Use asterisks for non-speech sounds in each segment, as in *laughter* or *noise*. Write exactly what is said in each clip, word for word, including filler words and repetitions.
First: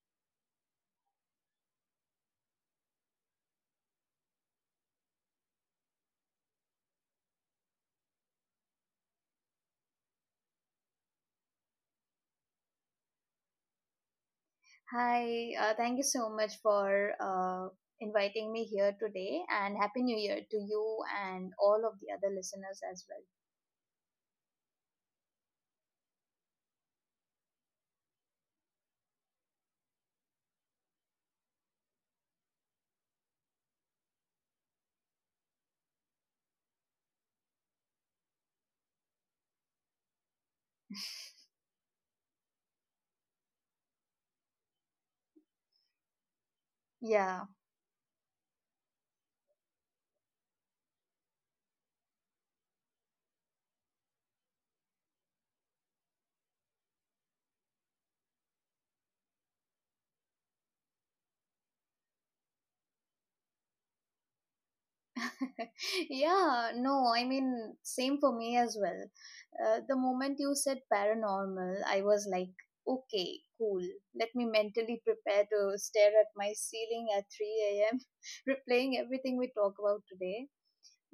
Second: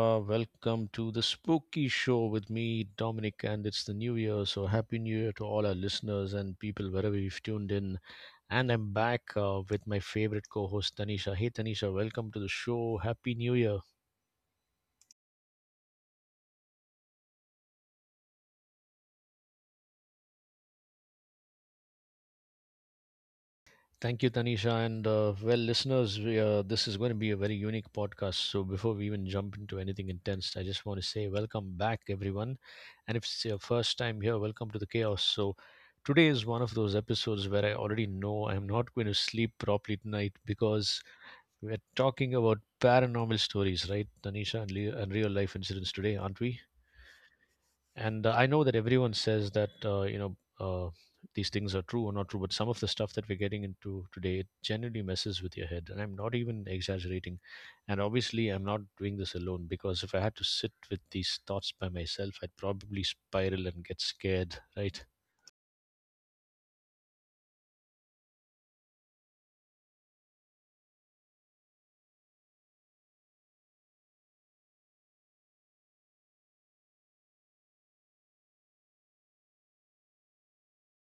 are. Welcome to the Spooky Show with me, Dominic, and it's the new year, so happy new year to all our listeners and people wherever you've tuned in. And I'm back uh, with my favorite co host, Tanisha. Hey Tanisha, welcome to the show. Happy new year. Hi, uh, thank you so much for uh, inviting me here today, and Happy New Year to you and all of the other listeners as well. Thank you, Tanisha. And uh, well, listeners, we, uh, this is going to be a very unique podcast. So before we even jump into anything intense, I just want to say welcome back, everyone. And if it's your first time here, welcome to the chaos. So today is one of those episodes where I already know I'm not going to sleep properly tonight because we're talking about paranormal stories, right, Tanisha, and, le- and real life incidents today, aren't we? Yeah. And uh, I know that everyone says that uh, you know uh, these things are true or not true, but some of the stuff that we're getting into today, it genuinely messes with your head, and I'm not even exaggerating. And obviously I'm not doing this alone, because if I had to sit with these thoughts by myself, I'd probably spiral and get scared. *laughs* Right. *laughs* Yeah, no, I mean, same for me as well. Uh, the moment you said paranormal, I was like, okay, cool. Let me mentally prepare to stare at my ceiling at three a m, *laughs* replaying everything we talk about today.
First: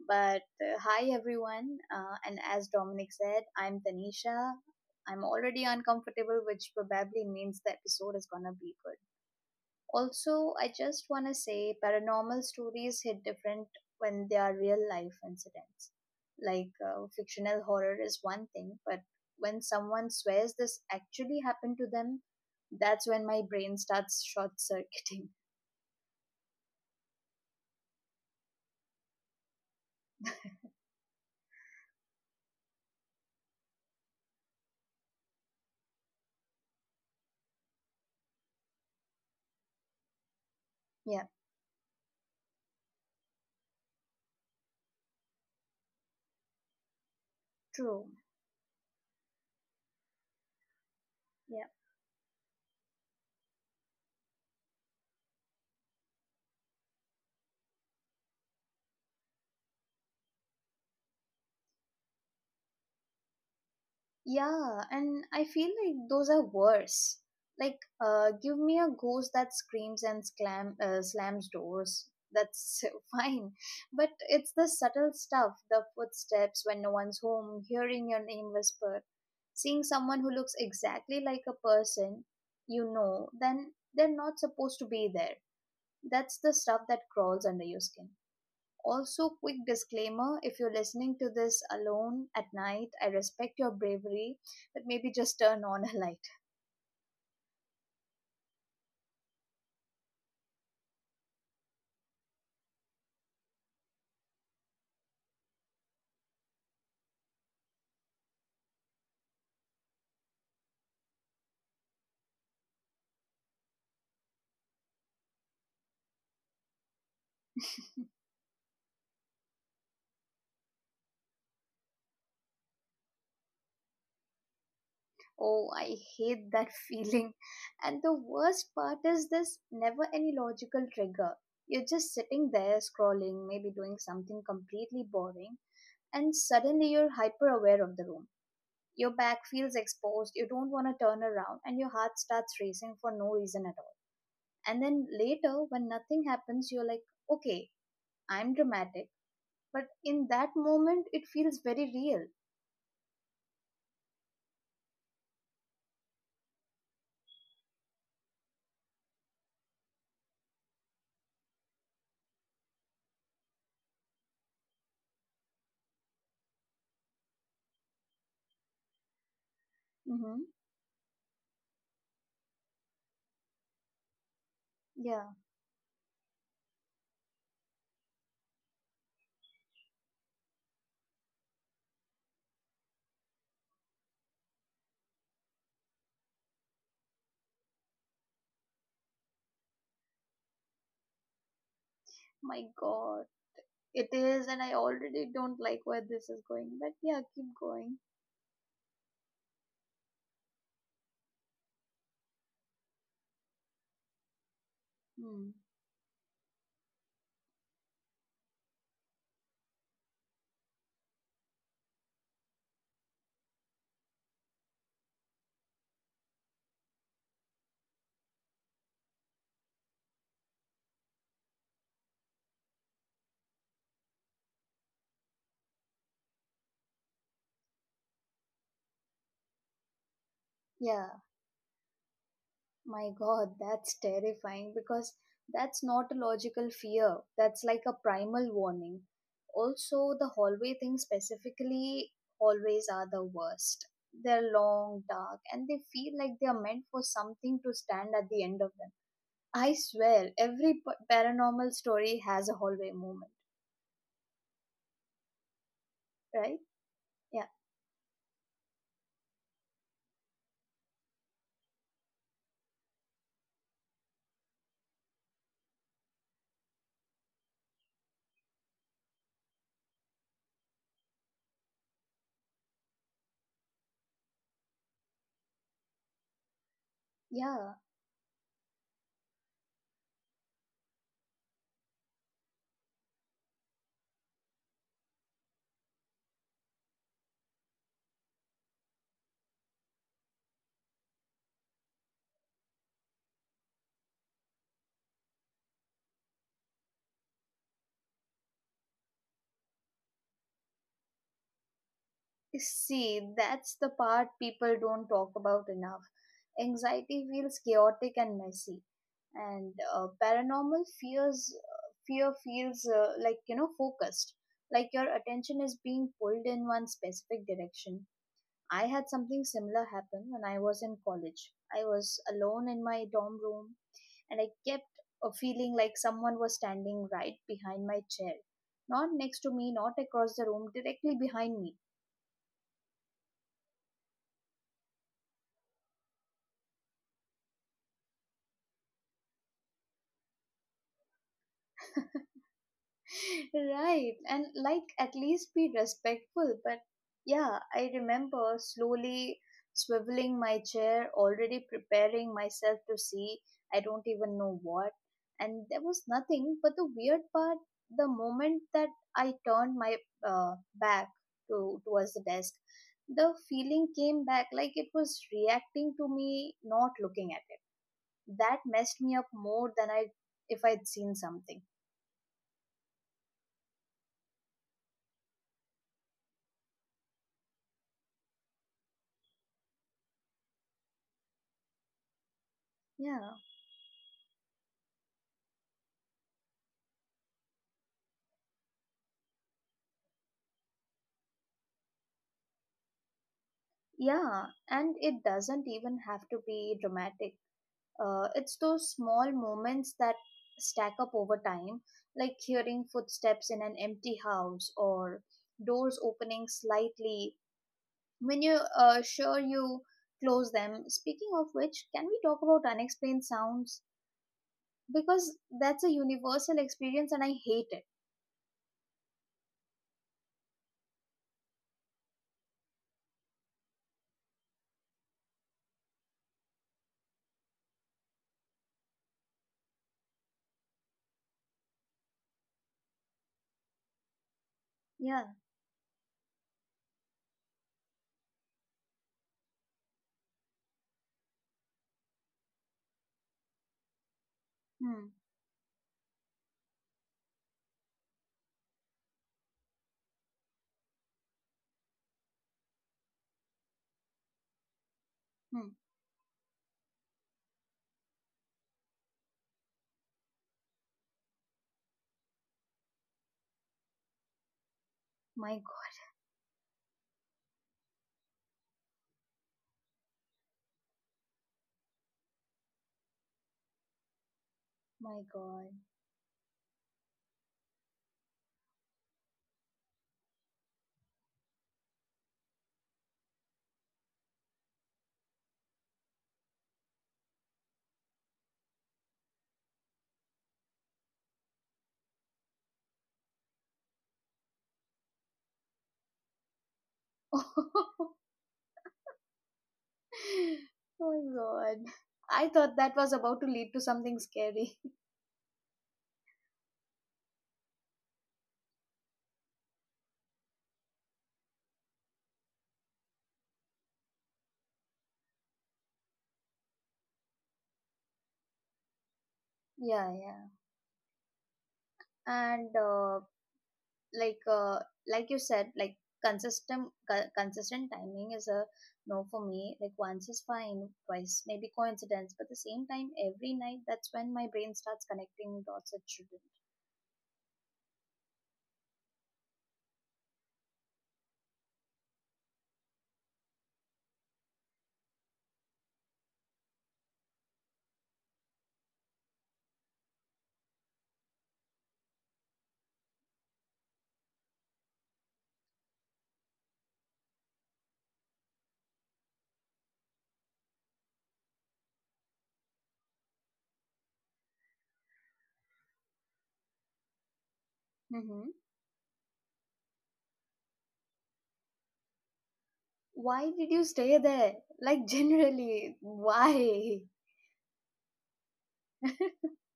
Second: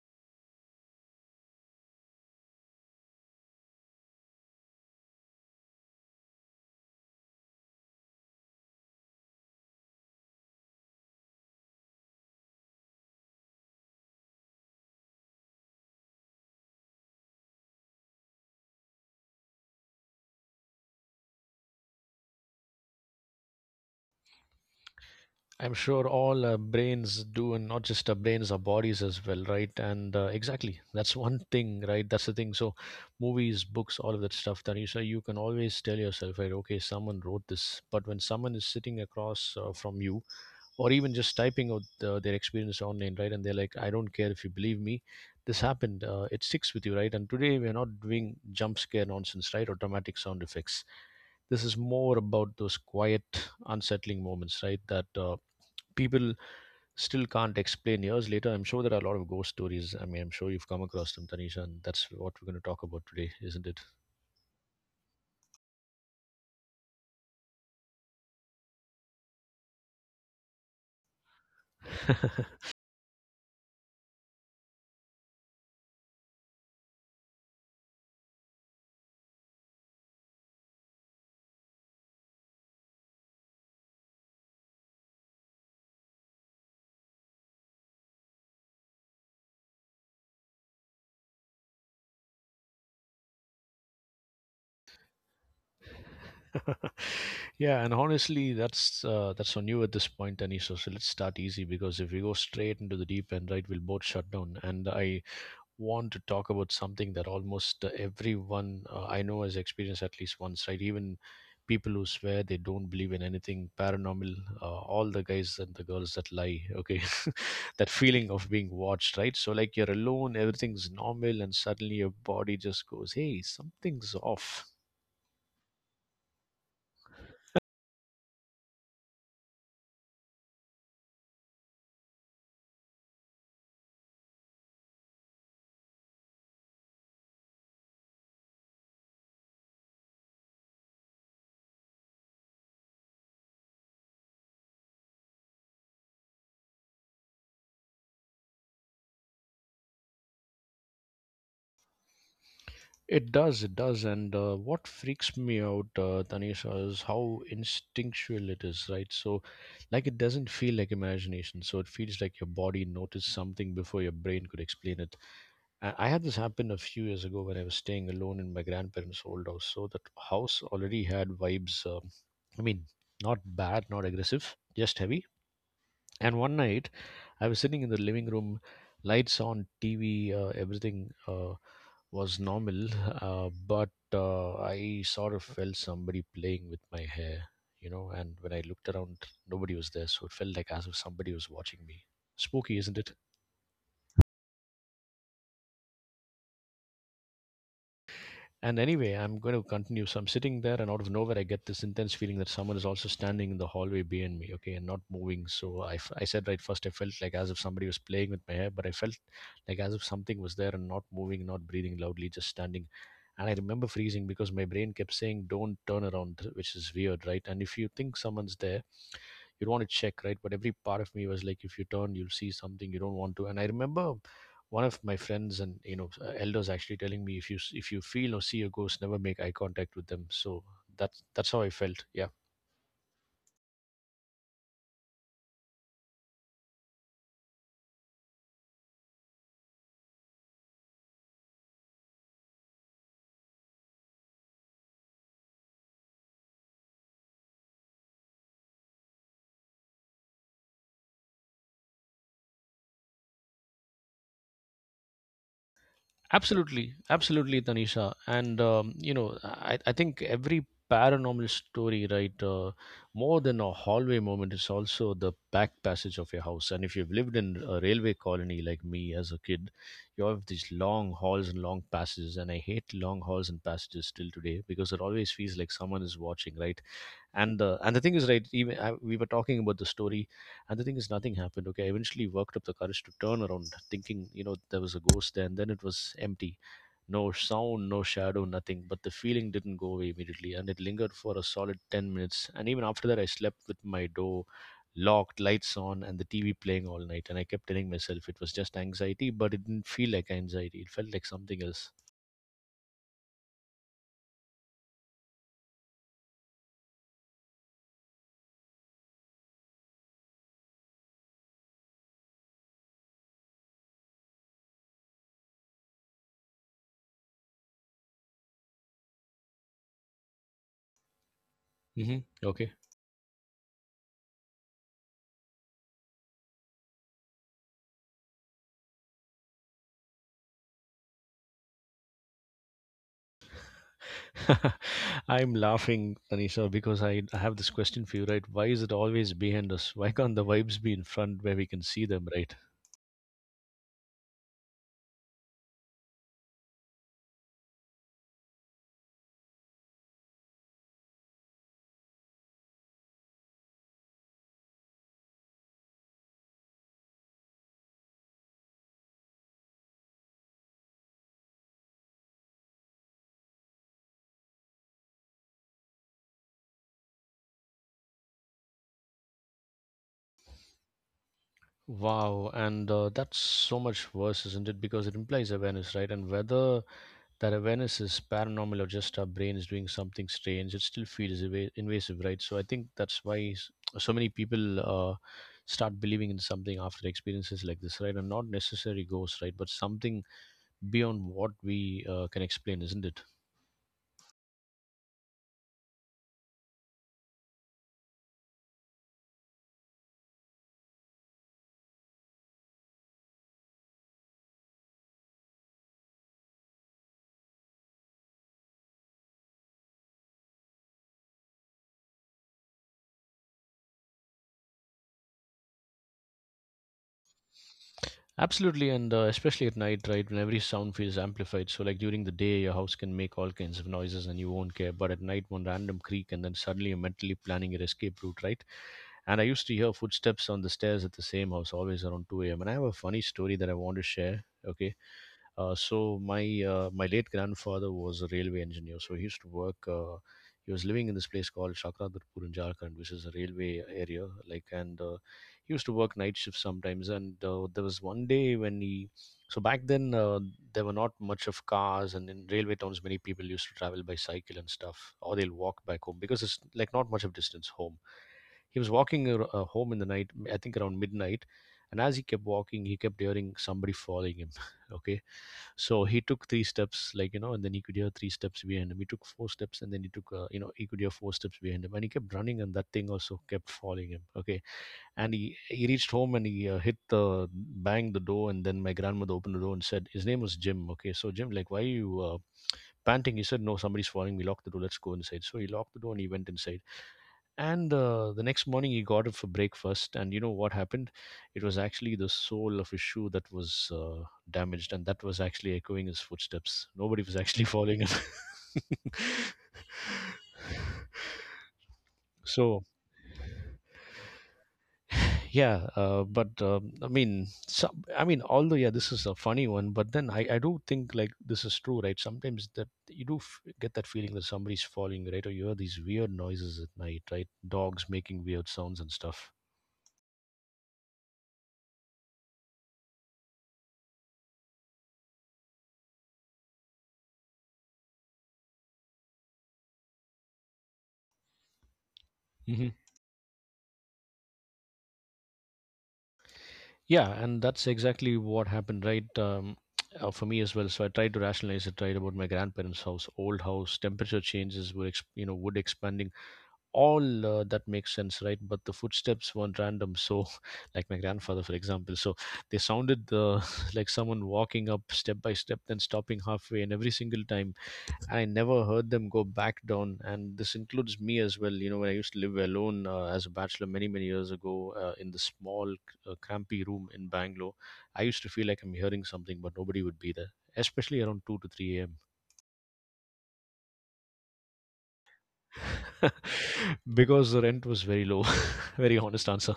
But uh, hi everyone, uh, and as Dominic said, I'm Tanisha. I'm already uncomfortable, which probably means the episode is gonna be good. Also, I just wanna say paranormal stories hit different when they are real life incidents. Like uh, fictional horror is one thing, but when someone swears this actually happened to them, that's when my brain starts short circuiting. *laughs* I'm sure all uh, brains do, and not just our brains, our bodies as well, right? And uh, exactly, that's one thing, right? That's the thing. So, movies, books, all of that stuff, Tanisha, you can always tell yourself, right, okay, someone wrote this. But when someone is sitting across uh, from you, or even Yeah, just typing out uh, their experience online, right, and they're like, I don't care if you believe me, this happened, uh, it sticks with you, right? And today, we're not true. doing jump scare nonsense, right, or dramatic sound effects. This is more about those quiet, unsettling moments, right, that uh, people still can't explain years later. I'm sure there are a lot of ghost stories. I mean, I'm sure you've come across them, Tanisha, and that's what we're going to talk about today, isn't it? Yeah, and I feel like those are worse. Like, uh, give me a ghost that screams and slam, uh, slams doors. That's *laughs* fine. But it's the subtle stuff, the footsteps when no one's home, hearing your name whispered, seeing someone who looks exactly like a person you know, then they're not supposed to be there. That's the stuff that crawls under your skin. Also, quick disclaimer, if you're listening to this alone at night, I respect your bravery, but maybe just turn on a light. *laughs* Yeah, and honestly, that's uh, that's on you at this point, Tanisha. So let's start easy, because if we go straight into the deep end, right, we'll both shut down. And I want to talk about something that almost uh, everyone uh, I know has experienced at least once, right? Even people who swear they don't believe in anything paranormal, uh, all the guys and the girls that lie, okay? *laughs* That feeling of being watched, right? So, like, you're alone, everything's normal, and suddenly your body just goes, hey, something's off. Oh, I hate that *laughs* feeling. And the worst part is there's never any logical trigger. You're just sitting there scrolling, maybe doing something completely boring, and suddenly you're hyper aware of the room. Your back feels exposed, you don't want to turn around, and your heart starts racing for no reason at all. And then later, when nothing happens, you're like, okay, I'm dramatic, but in that moment it feels very real. It does, it does. And uh, what freaks me out, uh, Tanisha, is how instinctual it is, right? So, like, it doesn't feel like imagination. So, it feels like your body noticed something before your brain could explain it. I, I had this happen a few years ago when I was staying alone in my grandparents' old house. So, that Mm-hmm. house already had vibes. Um, I mean, not bad, not aggressive, just Yeah. heavy. And one night, I was sitting in the living room, lights on, T V, uh, everything. Uh, was normal, uh, but uh, I sort of felt somebody playing with my hair, you know, and when I looked around, nobody was there, so it felt like as if somebody was watching me. My Spooky, isn't it? god, it is, and I already don't like where this is going, but yeah, keep going. And anyway, I'm going to continue. So I'm sitting there, and out of nowhere, I get this intense feeling that someone is also standing in the hallway behind me, okay, and not moving. Hmm. So I, f- I said right first, I felt like as if somebody was playing with my hair, but I felt like as if something was there and not moving, not breathing loudly, just standing. And I remember freezing because my brain kept saying, don't turn around, which is weird, right? And if you think someone's there, you'd want to check, right? But every part of me was like, if you turn, you'll see something you don't want to. And I remember one of my friends, and you know, uh, elders actually telling me, if you if you feel or see a ghost, never make eye contact with them. So Yeah, that's that's how I felt, yeah. my god, that's terrifying, because that's not a logical fear, that's like a primal warning. Also, the hallway thing specifically, hallways are the worst. They're long, dark, and they feel like they are meant for something to stand at the end of them. I swear, every p- paranormal story has a hallway moment, right? Absolutely, Yeah, absolutely, Tanisha. And um, you know, I, I think every paranormal story, right, uh, more than a hallway moment, is also the back passage of your house. And if you've lived in a railway colony like me as a kid, you have these long halls and long passages. And I hate long halls and passages till today because it always feels like someone is watching, right? and yeah. the and the thing is, right, even I, we were talking about the story, and the thing is, nothing happened. Okay, I eventually worked up the courage to turn around, thinking, you know, there was a ghost there, and then it was empty. No sound, no shadow, nothing. But the feeling didn't go away immediately, and it lingered for a solid ten minutes. And even after that, I slept with my door locked, lights on, and the TV playing all night. And I kept telling myself it was just anxiety, but it didn't feel like anxiety, it felt like something else. See, that's the part people don't talk about enough. Anxiety feels chaotic and messy, and uh, paranormal fears uh, fear feels uh, like, you know, focused, like your attention is being pulled in one specific direction. I had something similar happen when I was in college. I was Hmm. alone Okay. in my dorm room, and I kept a feeling like someone was standing right behind my chair. Not next to me, not across the room, directly behind me. *laughs* I'm laughing, Tanisha, because I I have this question for you, right? Why is it always behind us? Why can't the vibes be in front where we can see them, *laughs* right? Right, and like, at least be respectful. But yeah, I remember slowly swiveling my chair, already preparing myself to see, I don't even know what. And there was nothing, but the weird part, the moment that I turned my uh, back to towards the desk, the feeling came back, like it was reacting to me not looking at it. That messed me up more than I if I'd seen something. Wow, and uh, that's so much worse, isn't it? Because it implies awareness, right? And whether that awareness is paranormal or just our brain is doing something strange, it still feels eva- invasive, right? So I think that's Yeah. why s- so many people uh, start believing in something after experiences like this, right? And not necessarily ghosts, right? But something beyond what we uh, can explain, isn't it? Yeah, and it doesn't even have to be dramatic. Uh, it's those small moments that stack up over time, like hearing footsteps in an empty house, or doors opening slightly when you're uh, sure you close them. Speaking of which, can we talk about unexplained sounds? Because that's a universal experience and I hate it. Absolutely, and uh, especially at night, right, when every sound feels amplified. So, like during the day, your house can make all kinds of noises and you won't care. But at night, one random creak, and then suddenly you're mentally planning your escape route, right? And I used to hear footsteps on the stairs at the same house, always around two a m. And I have a funny story that I want to share, okay? Yeah. Uh, so my uh, my late grandfather was a railway engineer. So he used to work. Uh, he was living in this place called Chakradurpur in Jharkhand, which is a railway area. Like, and Hmm. uh, he used to work night shifts sometimes. And uh, there was one day when he, so back then uh, there were not much of cars, and in railway towns many people used to travel by cycle and stuff, or they'll Hmm. walk back home because it's like not much of distance home. He was walking ar- uh, home in the night, I think around midnight, and as he kept walking, he kept hearing somebody following him, okay? My God. So he took three steps, like, you know, and then he could hear three steps behind him. He took four steps, and then he took, uh, you know, he could hear four steps behind him. And he kept running, and that thing also kept following him, okay? And he My he reached home, and he uh, hit the banged the door, and then my grandmother opened the door and said, his name was Jim, okay, so Jim, like, why are you uh, panting? He said, no, somebody's following me, lock the door, let's go inside. So he locked the door, and he went inside. And uh, the next morning he got it for breakfast, and you know what happened? It was actually the sole of his shoe that was uh, damaged, and that was actually echoing his footsteps. Nobody was *laughs* actually God. following *laughs* him. *laughs* Oh my god. *laughs* I thought So that was about to lead to something scary. *laughs* yeah, uh, but um, i mean some, I mean, although, yeah, this is a funny one, but then, I, I do think, like, this is true, right, sometimes, that you do f- get that feeling that somebody's following you, right? Or you hear these weird noises at night, right, dogs making weird sounds and stuff. Yeah, yeah. And uh, like, uh, like you said, like consistent co- consistent timing is a no for me. Like, once is fine, twice maybe coincidence, but the same Hmm. time every night, that's when my brain starts connecting dots it shouldn't. Yeah, and that's exactly what happened, right? Um, uh, for me as well. So I tried to rationalize it, right, about my grandparents' house, old house, temperature changes were, ex- you know, wood expanding. All uh, that makes sense, right? But the footsteps weren't random. So, *laughs* like my grandfather, for example, so they sounded uh, *laughs* like someone walking up step by step, then stopping halfway, and every single time. And I never heard them go back down. And this includes me as well. You know, when I used to live alone uh, as a bachelor many, many years ago uh, in the small, uh, crampy room in Bangalore, I used to Mm-hmm. feel like I'm hearing something, but nobody would be there, especially around two to three a m Why did you stay there? Like, *laughs* generally, why? *laughs* Because the rent was very low. *laughs* Very honest answer.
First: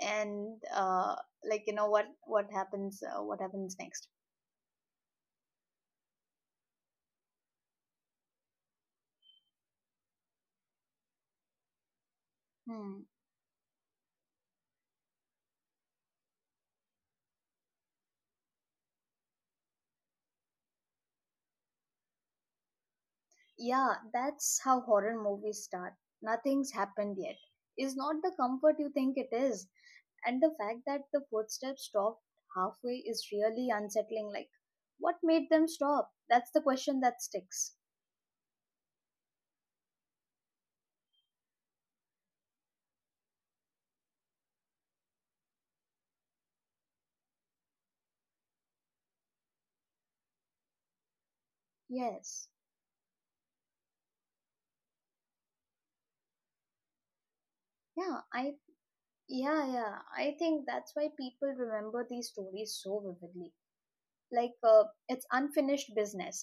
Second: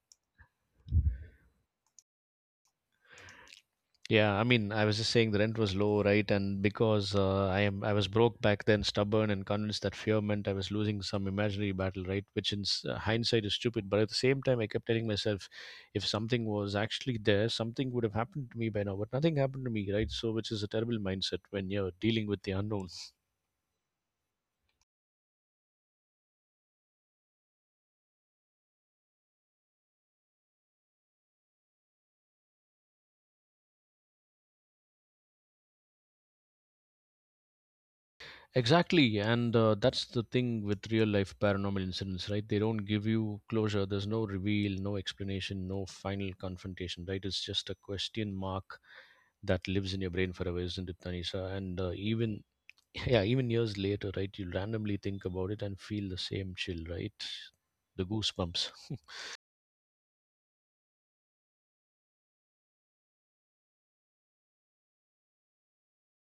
And uh, like, you know, what what happens uh, what happens next? Yeah, I mean, I was just saying the rent was low, right? And because uh, I am, I was broke back then, stubborn and convinced that fear meant I was losing some imaginary battle, right? Which in s- uh, Hmm. hindsight is stupid, but at the same time, I kept telling myself, if something was actually there, something would have happened to me by now. But nothing happened to me, right? So, which is a terrible mindset when you're dealing with the unknown. Yeah, that's how horror movies start. Nothing's happened yet is not the comfort you think it is. And the fact that the footsteps stopped halfway is really unsettling. Like, what made them stop? That's the question that sticks. Exactly, and uh, that's the thing with real life paranormal incidents, right? They don't give you closure. There's no reveal, no explanation, no final confrontation, right? It's just a question mark that lives in your brain forever, isn't it, Tanisha? And uh, even Yes. *laughs* yeah, even years later, right? You randomly think about it and feel the same chill, right? The Yeah, I. goosebumps. *laughs* Yeah, yeah. I think that's why people remember these stories so vividly. Like, uh, it's unfinished business.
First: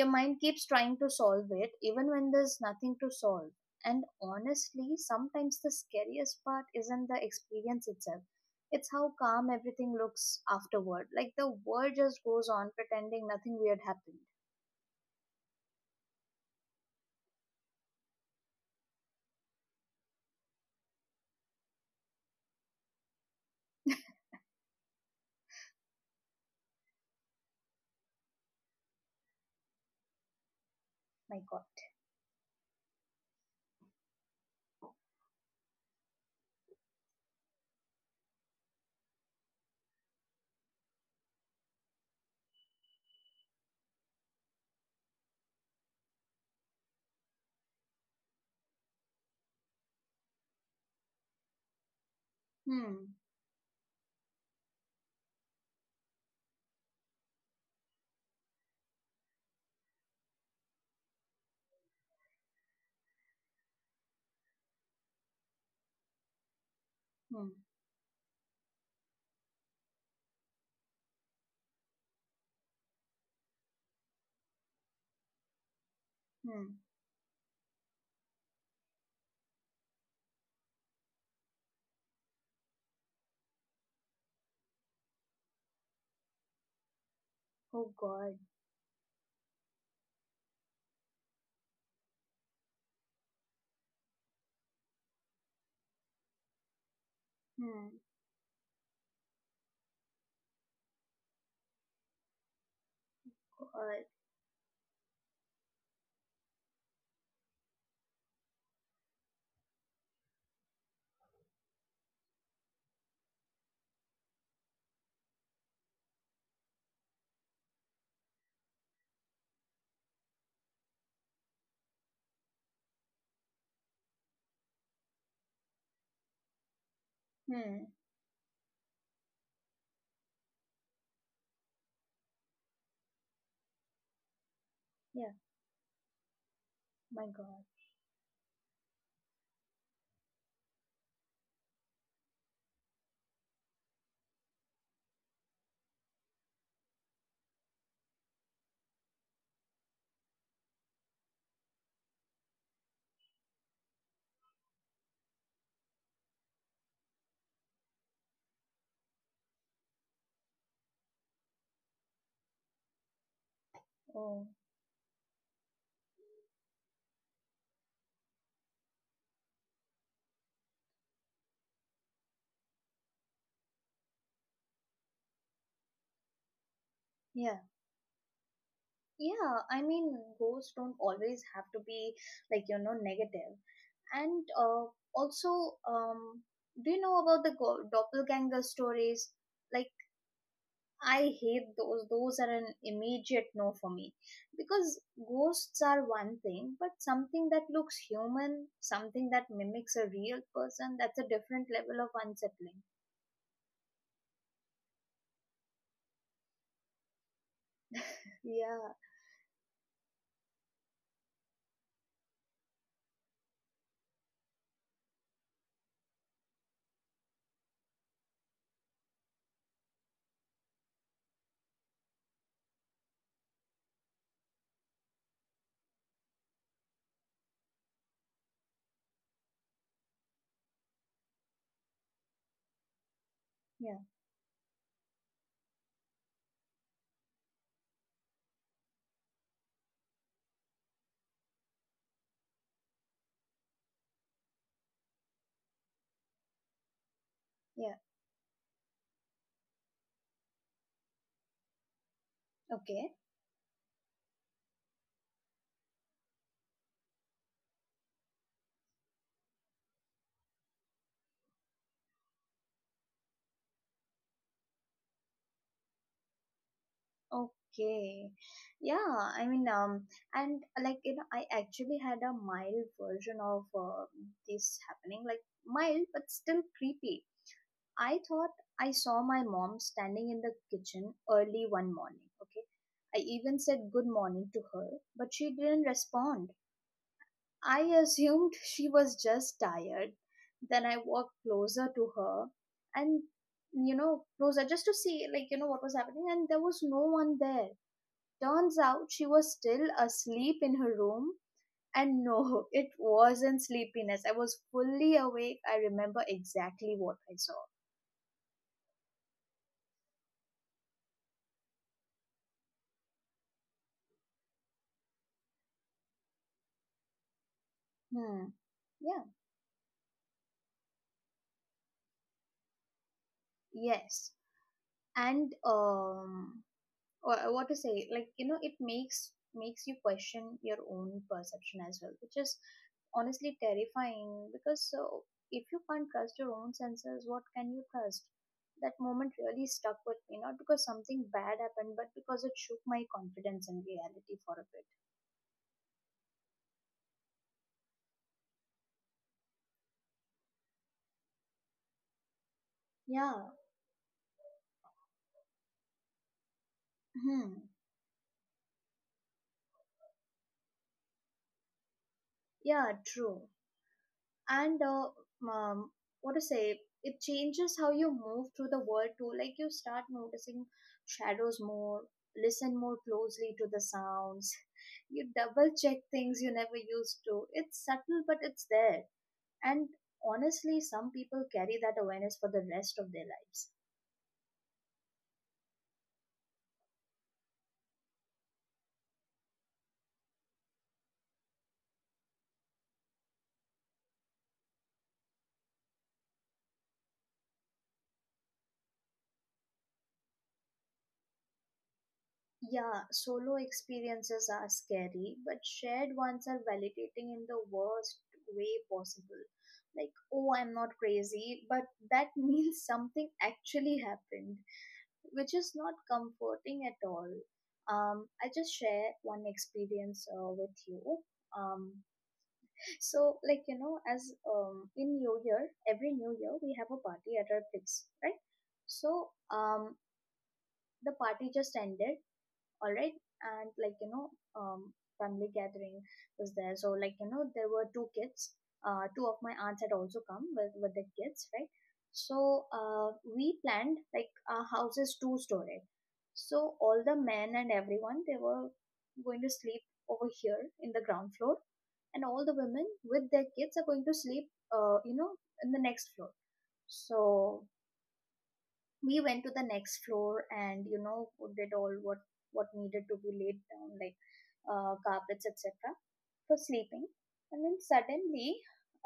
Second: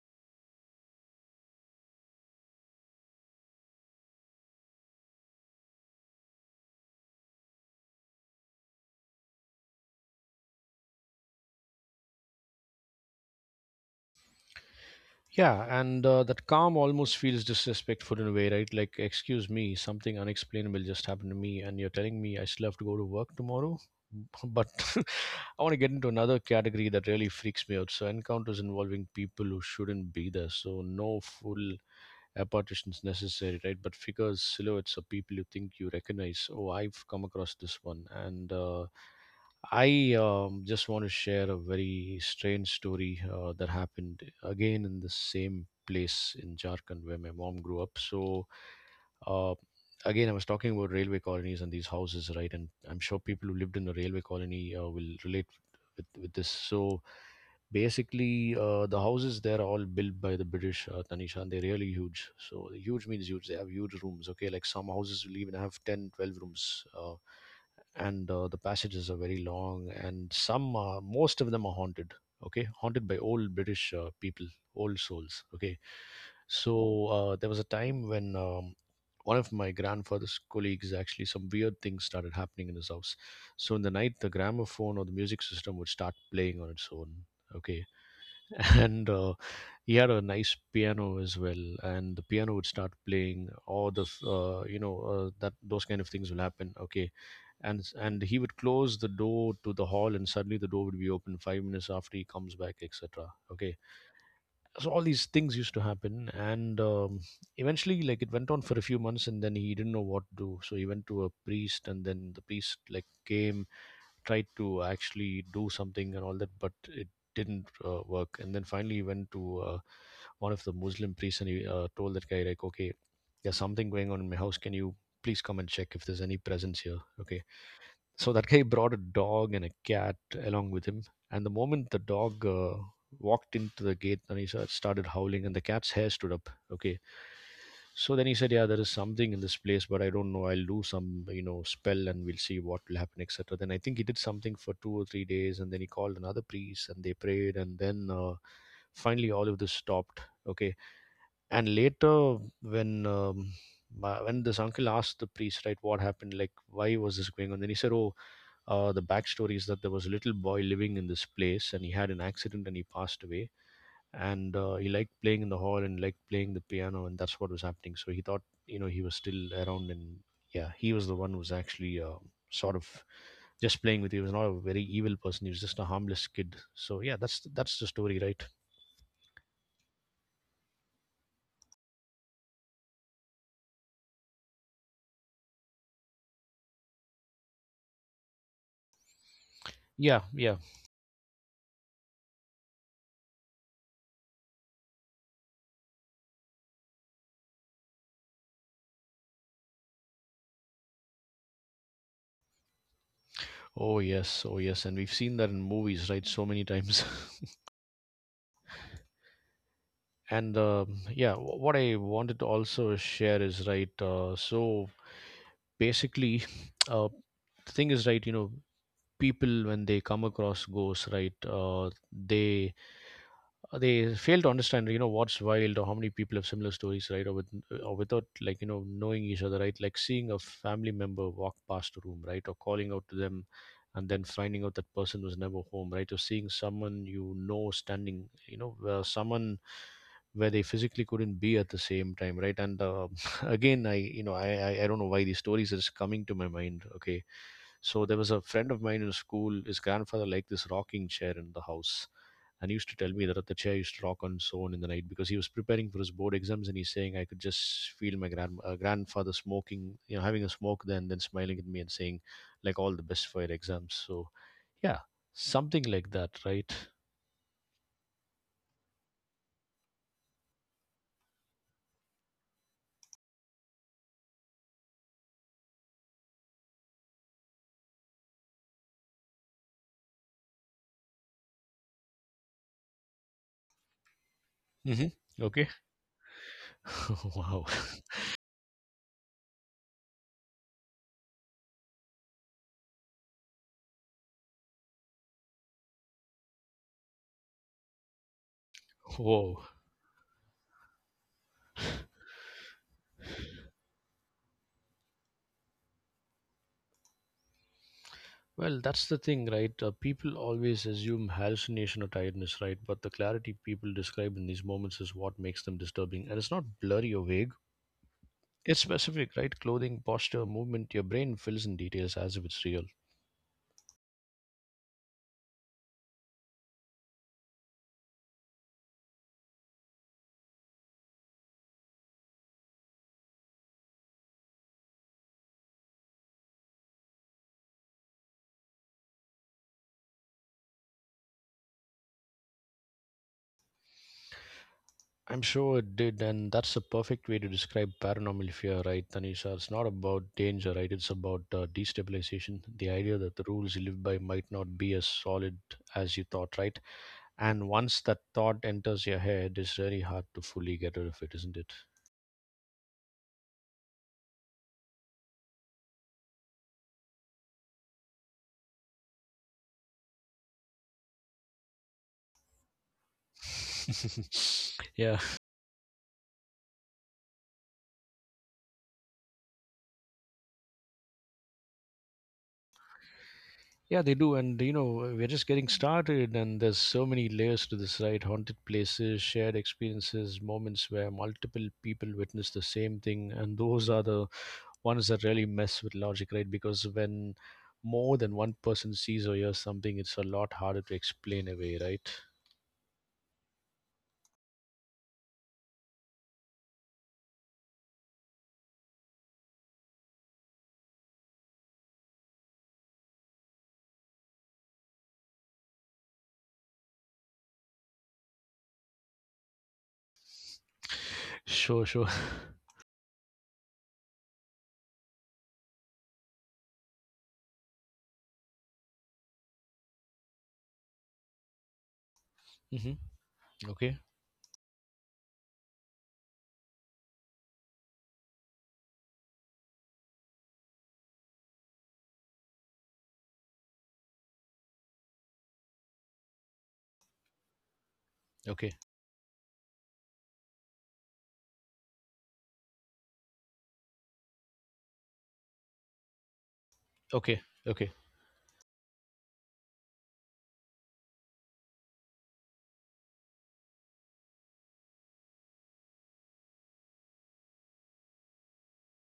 Your mind keeps trying to solve it even when there's nothing to solve. And honestly, sometimes the scariest part isn't the experience itself, it's how calm everything looks afterward. Like the world just goes on pretending nothing weird happened. Yeah, and uh, that calm almost feels disrespectful in a way, right? Like, excuse me, something unexplainable just happened to me, and you're telling me I still have to go to work tomorrow? *laughs* But *laughs* I want to get into another category that really freaks me out. So, encounters involving people who shouldn't be there. So, no My god. full apparitions necessary, right? But figures, silhouettes of people you think you recognize. Oh, I've come across this one, and uh, I um, just want to share a very strange story uh, that happened again in the same place in Jharkhand where my mom grew up. So, uh, again, I was talking about railway colonies and these houses, right? And I'm Hmm. sure people who lived in a railway colony uh, will relate with, with this. So, basically, uh, the houses there are all built by the British, uh, Tanisha, and they're really huge. So huge means huge. They have huge rooms. Okay, like some houses will even have ten, twelve rooms. Uh, hmm. and uh, The passages are very long and some are, most of them are haunted. Okay, haunted by old British uh, people, old souls. Okay, Hmm. so uh, there was a time when um, one of my grandfather's colleagues, actually some weird things started happening in his house. So in the night, the gramophone or the music system would start playing on its own. Okay. Oh god. *laughs* And uh, he had a nice piano as well, and the piano would start playing all the uh, you know uh, that, those kind of things will happen. Okay, and Hmm. and he would close the door to the hall and suddenly the door would be open five minutes after he comes back, etc. Okay, God. so all these things used to happen, and um, eventually, like, it went on for a few months, and then he didn't know what to do, so he went to a priest, and then the priest, like, came, tried to actually do something and all that, but it didn't uh, work. And then finally, he went to uh, one of the Muslim priests, and he uh, told that guy, like, okay, there's something going on in my house. Can you please come and check if there's any presence here? Okay, Hmm. so that guy brought a dog and a cat along with him. And the moment the dog uh, walked into the gate, and he sa- started Yeah. howling, and the cat's hair stood up. Okay. My god. So then he said, "Yeah, there is something in this place, but I don't know. I'll do some, you know, spell, and we'll see what will happen, etc" Then I think he did something for two or three days, and then he called another priest, and they prayed, and then uh, finally all of this stopped. Okay, and later when um, my, when this uncle asked the priest, right, what happened, like, why was this going on, then he said, oh, uh, the backstory is that there was a little boy living in this place, and he had an accident and he passed away. Oh. And uh, he liked playing in the hall and liked playing the piano, and that's what was happening. So he thought, you know, he was still around, and yeah, he was the one who was actually uh, sort of just playing with you. He was not a very evil person, he was just a harmless kid. So yeah, that's Yeah, that's the story, right? yeah. I mean, ghosts don't always have to be, like, you know, negative. And uh, also, um, do you know about the go- doppelganger stories? Like, Yeah, yeah. I hate those. Those are an immediate no for me. Because ghosts are one thing, but something that looks human, something that mimics a real person, that's a different level of unsettling. Oh yes, oh yes, and we've seen that in movies, right, so many times. Yeah, *laughs* And um, yeah, wh- what I wanted to also share is, right. Uh, so basically, *laughs* *tsk* uh, the thing is, right. You know, people, when they come across ghosts, right, uh, they uh, they fail to understand, you know, what's wild, or how many people have similar stories, right, or with or without, like, you know, knowing each other, right, like seeing a family member walk past a room, right, or calling out to them yeah, and then finding out that person was never home, right, or seeing someone you know standing, you know, where someone, where they physically couldn't be at the same time, right. And uh, *laughs* again I you know I, I I don't know why these stories is coming to my mind. Okay, yeah. so there was a friend of mine in school. His grandfather liked this rocking chair in the house, and he used to Okay. tell me that the chair used to rock on its own in the night, because he was preparing for his board exams, and he's saying I could just feel my grand uh, grandfather smoking, you know, having a smoke then, then smiling at me and saying, like, all the best for your exams. So yeah, something like that, right? Okay. Yeah, I mean, um, and uh, like, you know, I actually had a mild version of uh, this happening. Like, mild but still creepy. I thought I saw my mom standing in the kitchen early one morning, okay? I even said good morning to her, Hmm. but she Okay. didn't respond. *laughs* Wow. I assumed *laughs* she was just tired. Then I walked closer to her, and, you know, closer, just to see, like, you know, what was happening, and there was no one there. Turns out *laughs* she was Whoa. still asleep in her room. And *laughs* no, it wasn't sleepiness. I was fully awake. I remember exactly what I saw. Well, that's the thing, right? Uh, people always assume hallucination or tiredness, right? But the clarity people describe in these moments is what makes them disturbing. And it's not blurry or vague, Hmm. it's Yeah. specific, right? Clothing, posture, movement, your brain fills in details as if it's real. Yes. And um uh, what to say, like, you know, it makes makes you question your own perception as well, which is honestly terrifying, because so, if you can't trust your own senses, what can you trust? That moment really stuck with me, not because something bad happened, but because it shook my confidence in reality for a bit. I'm sure it did, and that's the perfect way to describe paranormal fear, right, Tanisha? It's not about danger, right? It's about uh, destabilization. The idea that the Yeah. rules you live by might not be as solid as you thought, right? Hmm. And once that thought enters your head, it's very hard to fully get rid of it, isn't it? Yeah, true. And uh, um, what to say, it changes how you move through the world too. Like, you start noticing shadows more, listen more closely to the sounds, *laughs* Yeah. you double check things you never used to. It's subtle, but it's there. And honestly, some people carry that awareness for the rest of their lives. Yeah, they do. And, you know, we're just getting started, and there's so many layers to this, right? Haunted places, shared experiences, moments where multiple people witness the same thing. And those are the ones that really mess with logic, right? Because when more than one person sees or hears something, it's a lot harder to explain away, right? Yeah, solo experiences are scary, but shared ones are validating in the worst way possible. Like, oh, I'm not crazy, but that *laughs* means something actually happened, which is not comforting at all. Um, I just share one experience uh, with you. Sure, Um, sure. so, like, you know, as um in New Year, every New Year, we have a party at our place, right? So, um, the party just ended, *laughs* all Hmm. right, and, Okay, like, you know, um family gathering was there. So, like, you know, there were two kids, uh two of my aunts had also come with with their kids, right? So uh we planned, like, our house is two story, so all the men and everyone, they okay, were going to sleep over here in the ground floor, and all the women with their kids are going to sleep, uh you know, in the next floor. okay, So okay. we went to the next floor and, you know, did all what what needed to be laid down, like, uh, carpets, etc., for sleeping. And then suddenly,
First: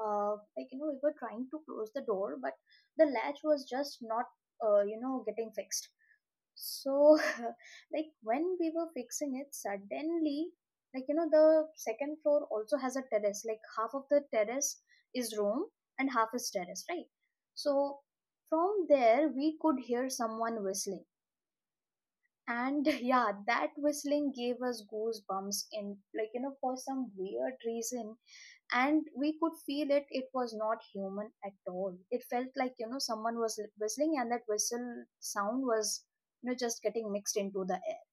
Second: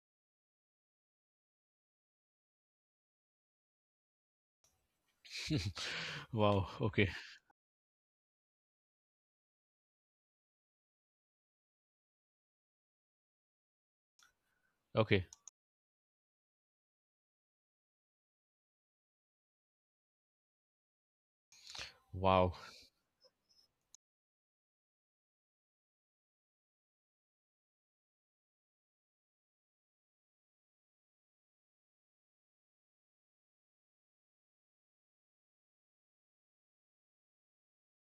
uh, like, you know, we were trying to close the door, but the latch was just not, uh, you know, getting *laughs* fixed. Wow. Okay. So *laughs* like, when we were fixing it, suddenly, like, you know, the second floor also has a terrace, like half of the terrace Okay. is room and half is terrace, right? So, from there, we could hear someone whistling. Wow. And *laughs* yeah, that whistling gave us goosebumps, in, like, you know, for some weird reason. And we could feel it, it was not human at all. It felt like, you know, someone was whistling, and that whistle sound was, you know, just getting mixed into the air.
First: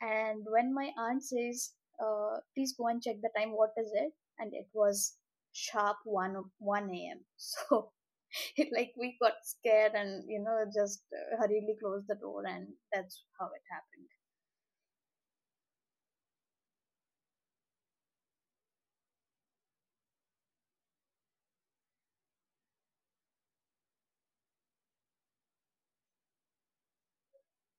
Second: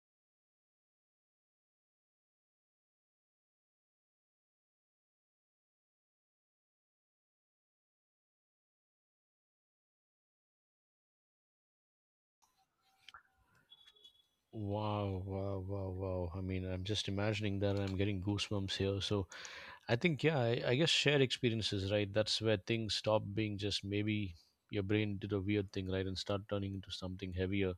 And when my aunt says, uh, please go and check the time, what is it? And it was sharp 1 o- one a m. *laughs* So *laughs* like, we got scared, and, you know, just uh, hurriedly closed the door, and that's how it happened. Wow, wow, wow, wow. I mean, I'm just imagining that I'm getting goosebumps here. So I think, yeah, I, I guess shared experiences, right? That's where things stop being just maybe your brain did a weird thing, right, and start turning into something heavier.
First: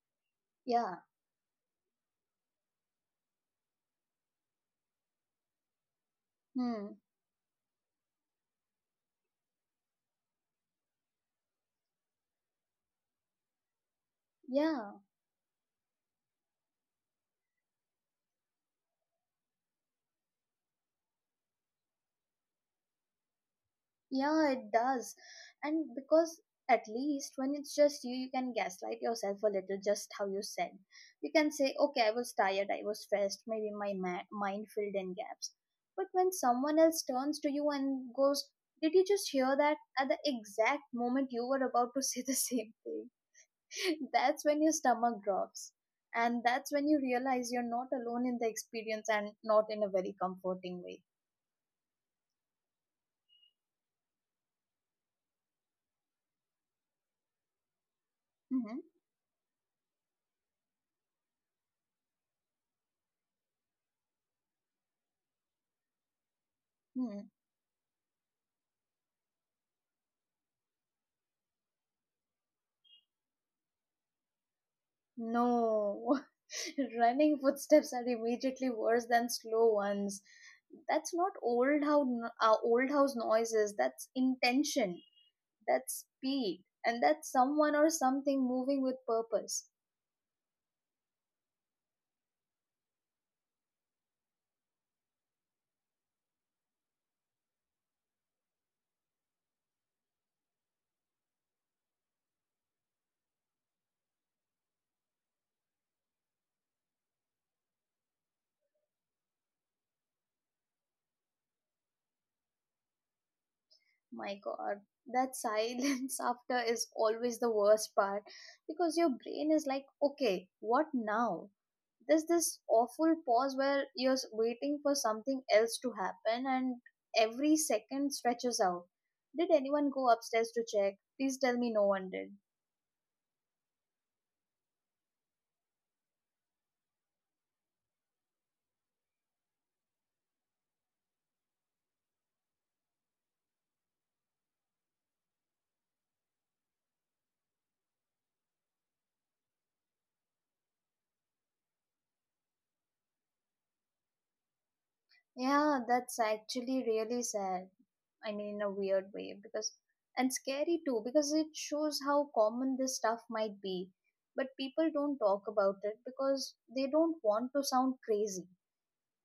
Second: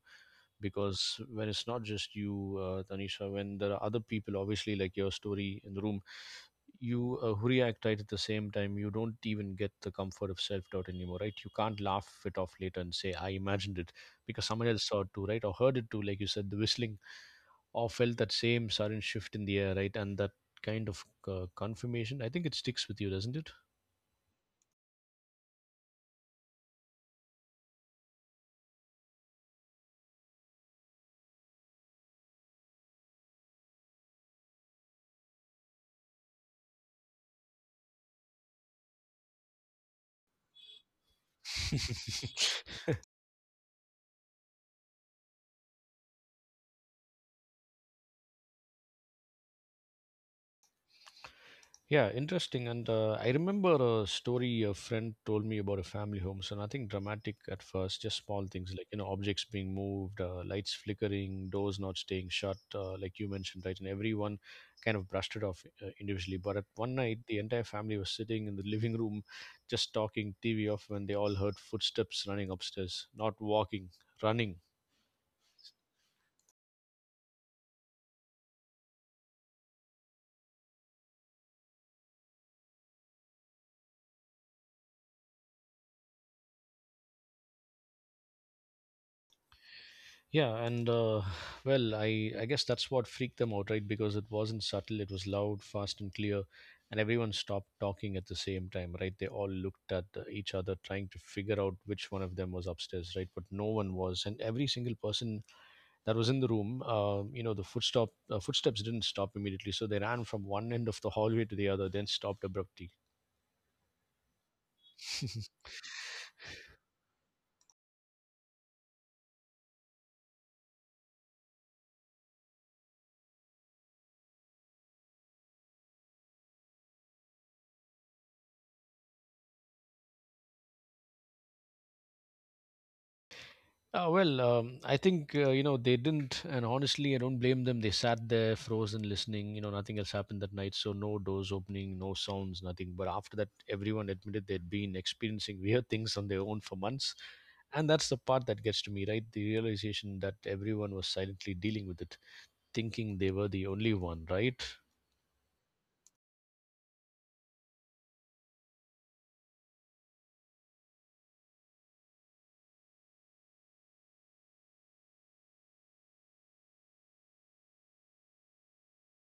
Yeah. Because when it's not just you, uh, Tanisha, when there are other people, obviously, like your story in the room, Hmm. you uh, who react, right, at the same time, you don't even get the comfort of self doubt anymore, right? You can't laugh it off later and say, I imagined it, because someone else Yeah. saw it too, right? Or heard it too, like you said, the whistling, or felt that same sudden shift in the air, right? And that kind of uh, confirmation, I think it sticks with you, doesn't Yeah, it does. And because, at least when it's just you, you can gaslight yourself a little, just how you said. You can say, okay, I was tired, I was stressed, maybe my ma- mind filled in gaps. But when someone else turns to you and goes, did you just hear that? At the exact moment you were about to say the *laughs* it? same *laughs* thing, that's when your stomach drops. And that's when you realize you're not alone in the experience, and not in a very comforting way. Yeah, interesting. And uh, I remember a story a friend told me about a family home. So nothing dramatic at first, just small things Mm-hmm. like, you know, objects being moved, uh, lights flickering, doors not staying shut, uh, like you mentioned, right? And everyone kind of brushed it off uh, individually. But at one Hmm. night, the entire family was sitting in the living room, just talking, T V off, when they all heard footsteps running upstairs, not walking, running. No, *laughs* running footsteps are immediately worse than slow ones. That's not old house, uh, old house noises. That's intention. That's speed, and that's someone or something moving with purpose. Yeah, and uh, *sighs* well, I I guess that's what freaked them out, right? Because it wasn't subtle; it was loud, fast, and clear, and everyone stopped talking at the same time, right? They all looked at uh, each other, trying to figure out which one of them was upstairs, right? But no one was, and every single person that was in the room, uh, you know, the footstop uh, footsteps didn't stop immediately, so they ran from one end of the hallway to the other, then stopped abruptly. My god, that *laughs* silence *laughs* after is always the worst part because your brain is like, okay, what now? There's this awful pause where you're s- waiting for something else to happen and every second stretches out. Did anyone go upstairs to check? Please tell me no one did. Uh, well, um, I think uh, you know they didn't, and honestly, I don't blame them. They sat there frozen, listening. You know, nothing else happened that night, so no doors opening, no sounds, nothing. But after that, everyone admitted they'd been experiencing *laughs* weird things on their own for months, and that's the part that gets to me, right? The realization that everyone was silently dealing with it, thinking they were the only one, right? Yeah, that's actually really sad. I mean, in a weird way, because and scary too, because it shows how common this stuff might be. But people don't talk about it because they don't want to sound crazy.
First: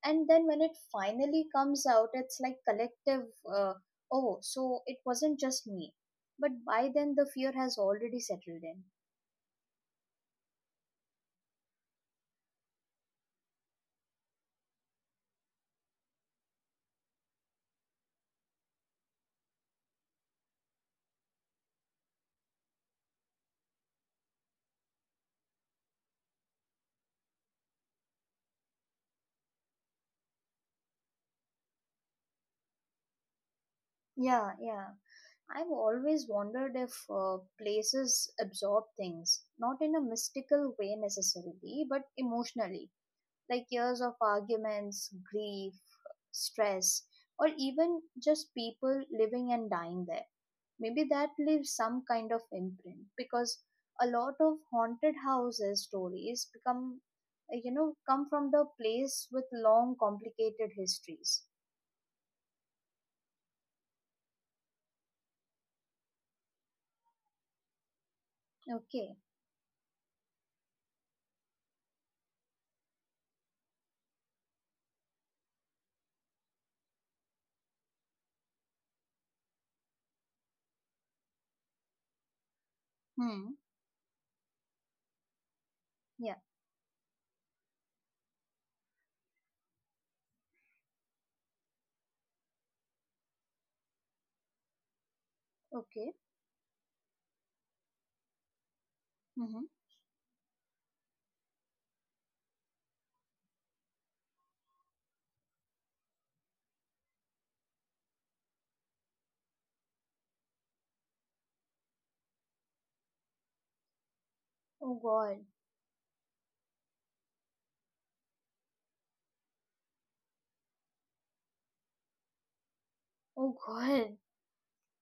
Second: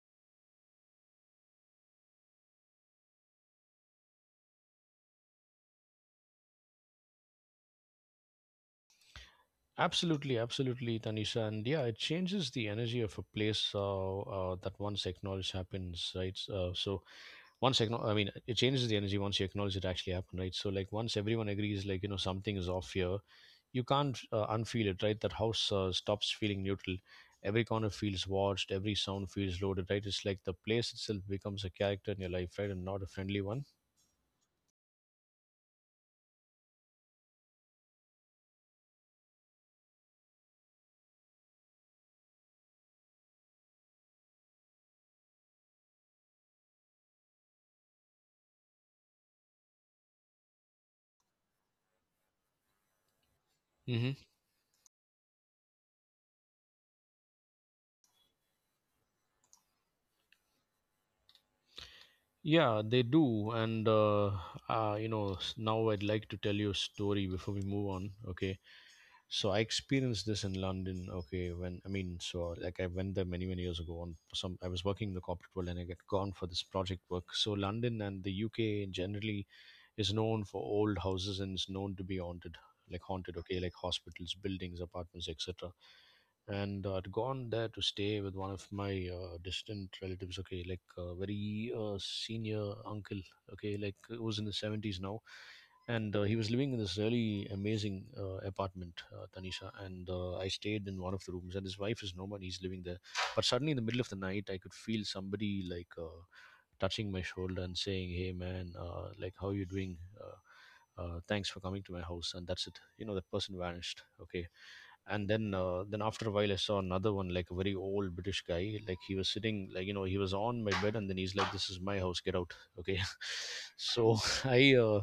And then when it finally comes out, it's like collective, uh, oh, so it wasn't just me. But by then, the fear has already settled in. Absolutely, absolutely, Tanisha, and yeah, it changes the energy of a place uh, uh, that once acknowledged happens, right? Uh, so once acknow- i mean it changes the energy once you acknowledge it actually happened, right? So like once everyone agrees, like, you know, something is off here, you can't uh, unfeel it, right? That house uh, stops feeling neutral. Every corner feels watched, every sound feels loaded, right? It's like the place itself becomes a character in your life, right? And not a friendly one. Yeah, yeah. I've always wondered if uh, places absorb things, not in a mystical way necessarily, but emotionally like years of arguments, grief, stress, or even just people living and dying there. Maybe that leaves some kind of imprint because a Hmm, lot of haunted houses stories become, uh, you know, come from the place with long, complicated histories. yeah they do, and uh, uh you know, s- now I'd like to tell you a story before we move on, okay? Okay. So I experienced this in London. Okay, when I mean, so like I went there many many years ago. On some, I was working in the corporate world, and I got gone for this project work. So London and the U K generally is known for old houses and is known to be haunted, like haunted, Hmm. okay, like hospitals, buildings, apartments, et cetera. Yeah. And uh, I'd gone there to stay with one of my uh, distant relatives, okay, like a very uh, senior uncle, okay, like it was in the seventies now. Okay. And uh, he was living in this really amazing uh, apartment, uh, Mm-hmm. Tanisha. And uh, I stayed in one of the rooms, and his wife is no one, he's living there. But suddenly, in the middle of the night, I could feel somebody like uh, touching my shoulder and saying, "Hey, man, uh, like how you doing? Uh, uh, thanks for coming to my house." And that's it. You know, the person vanished. Okay, Oh and God. then uh, then after a while, I saw another one, like a very old British guy. Like he was sitting, like you know, he was on my bed, and then he's like, "This is my house. Get out." Okay, Oh *laughs* God. so I. Uh,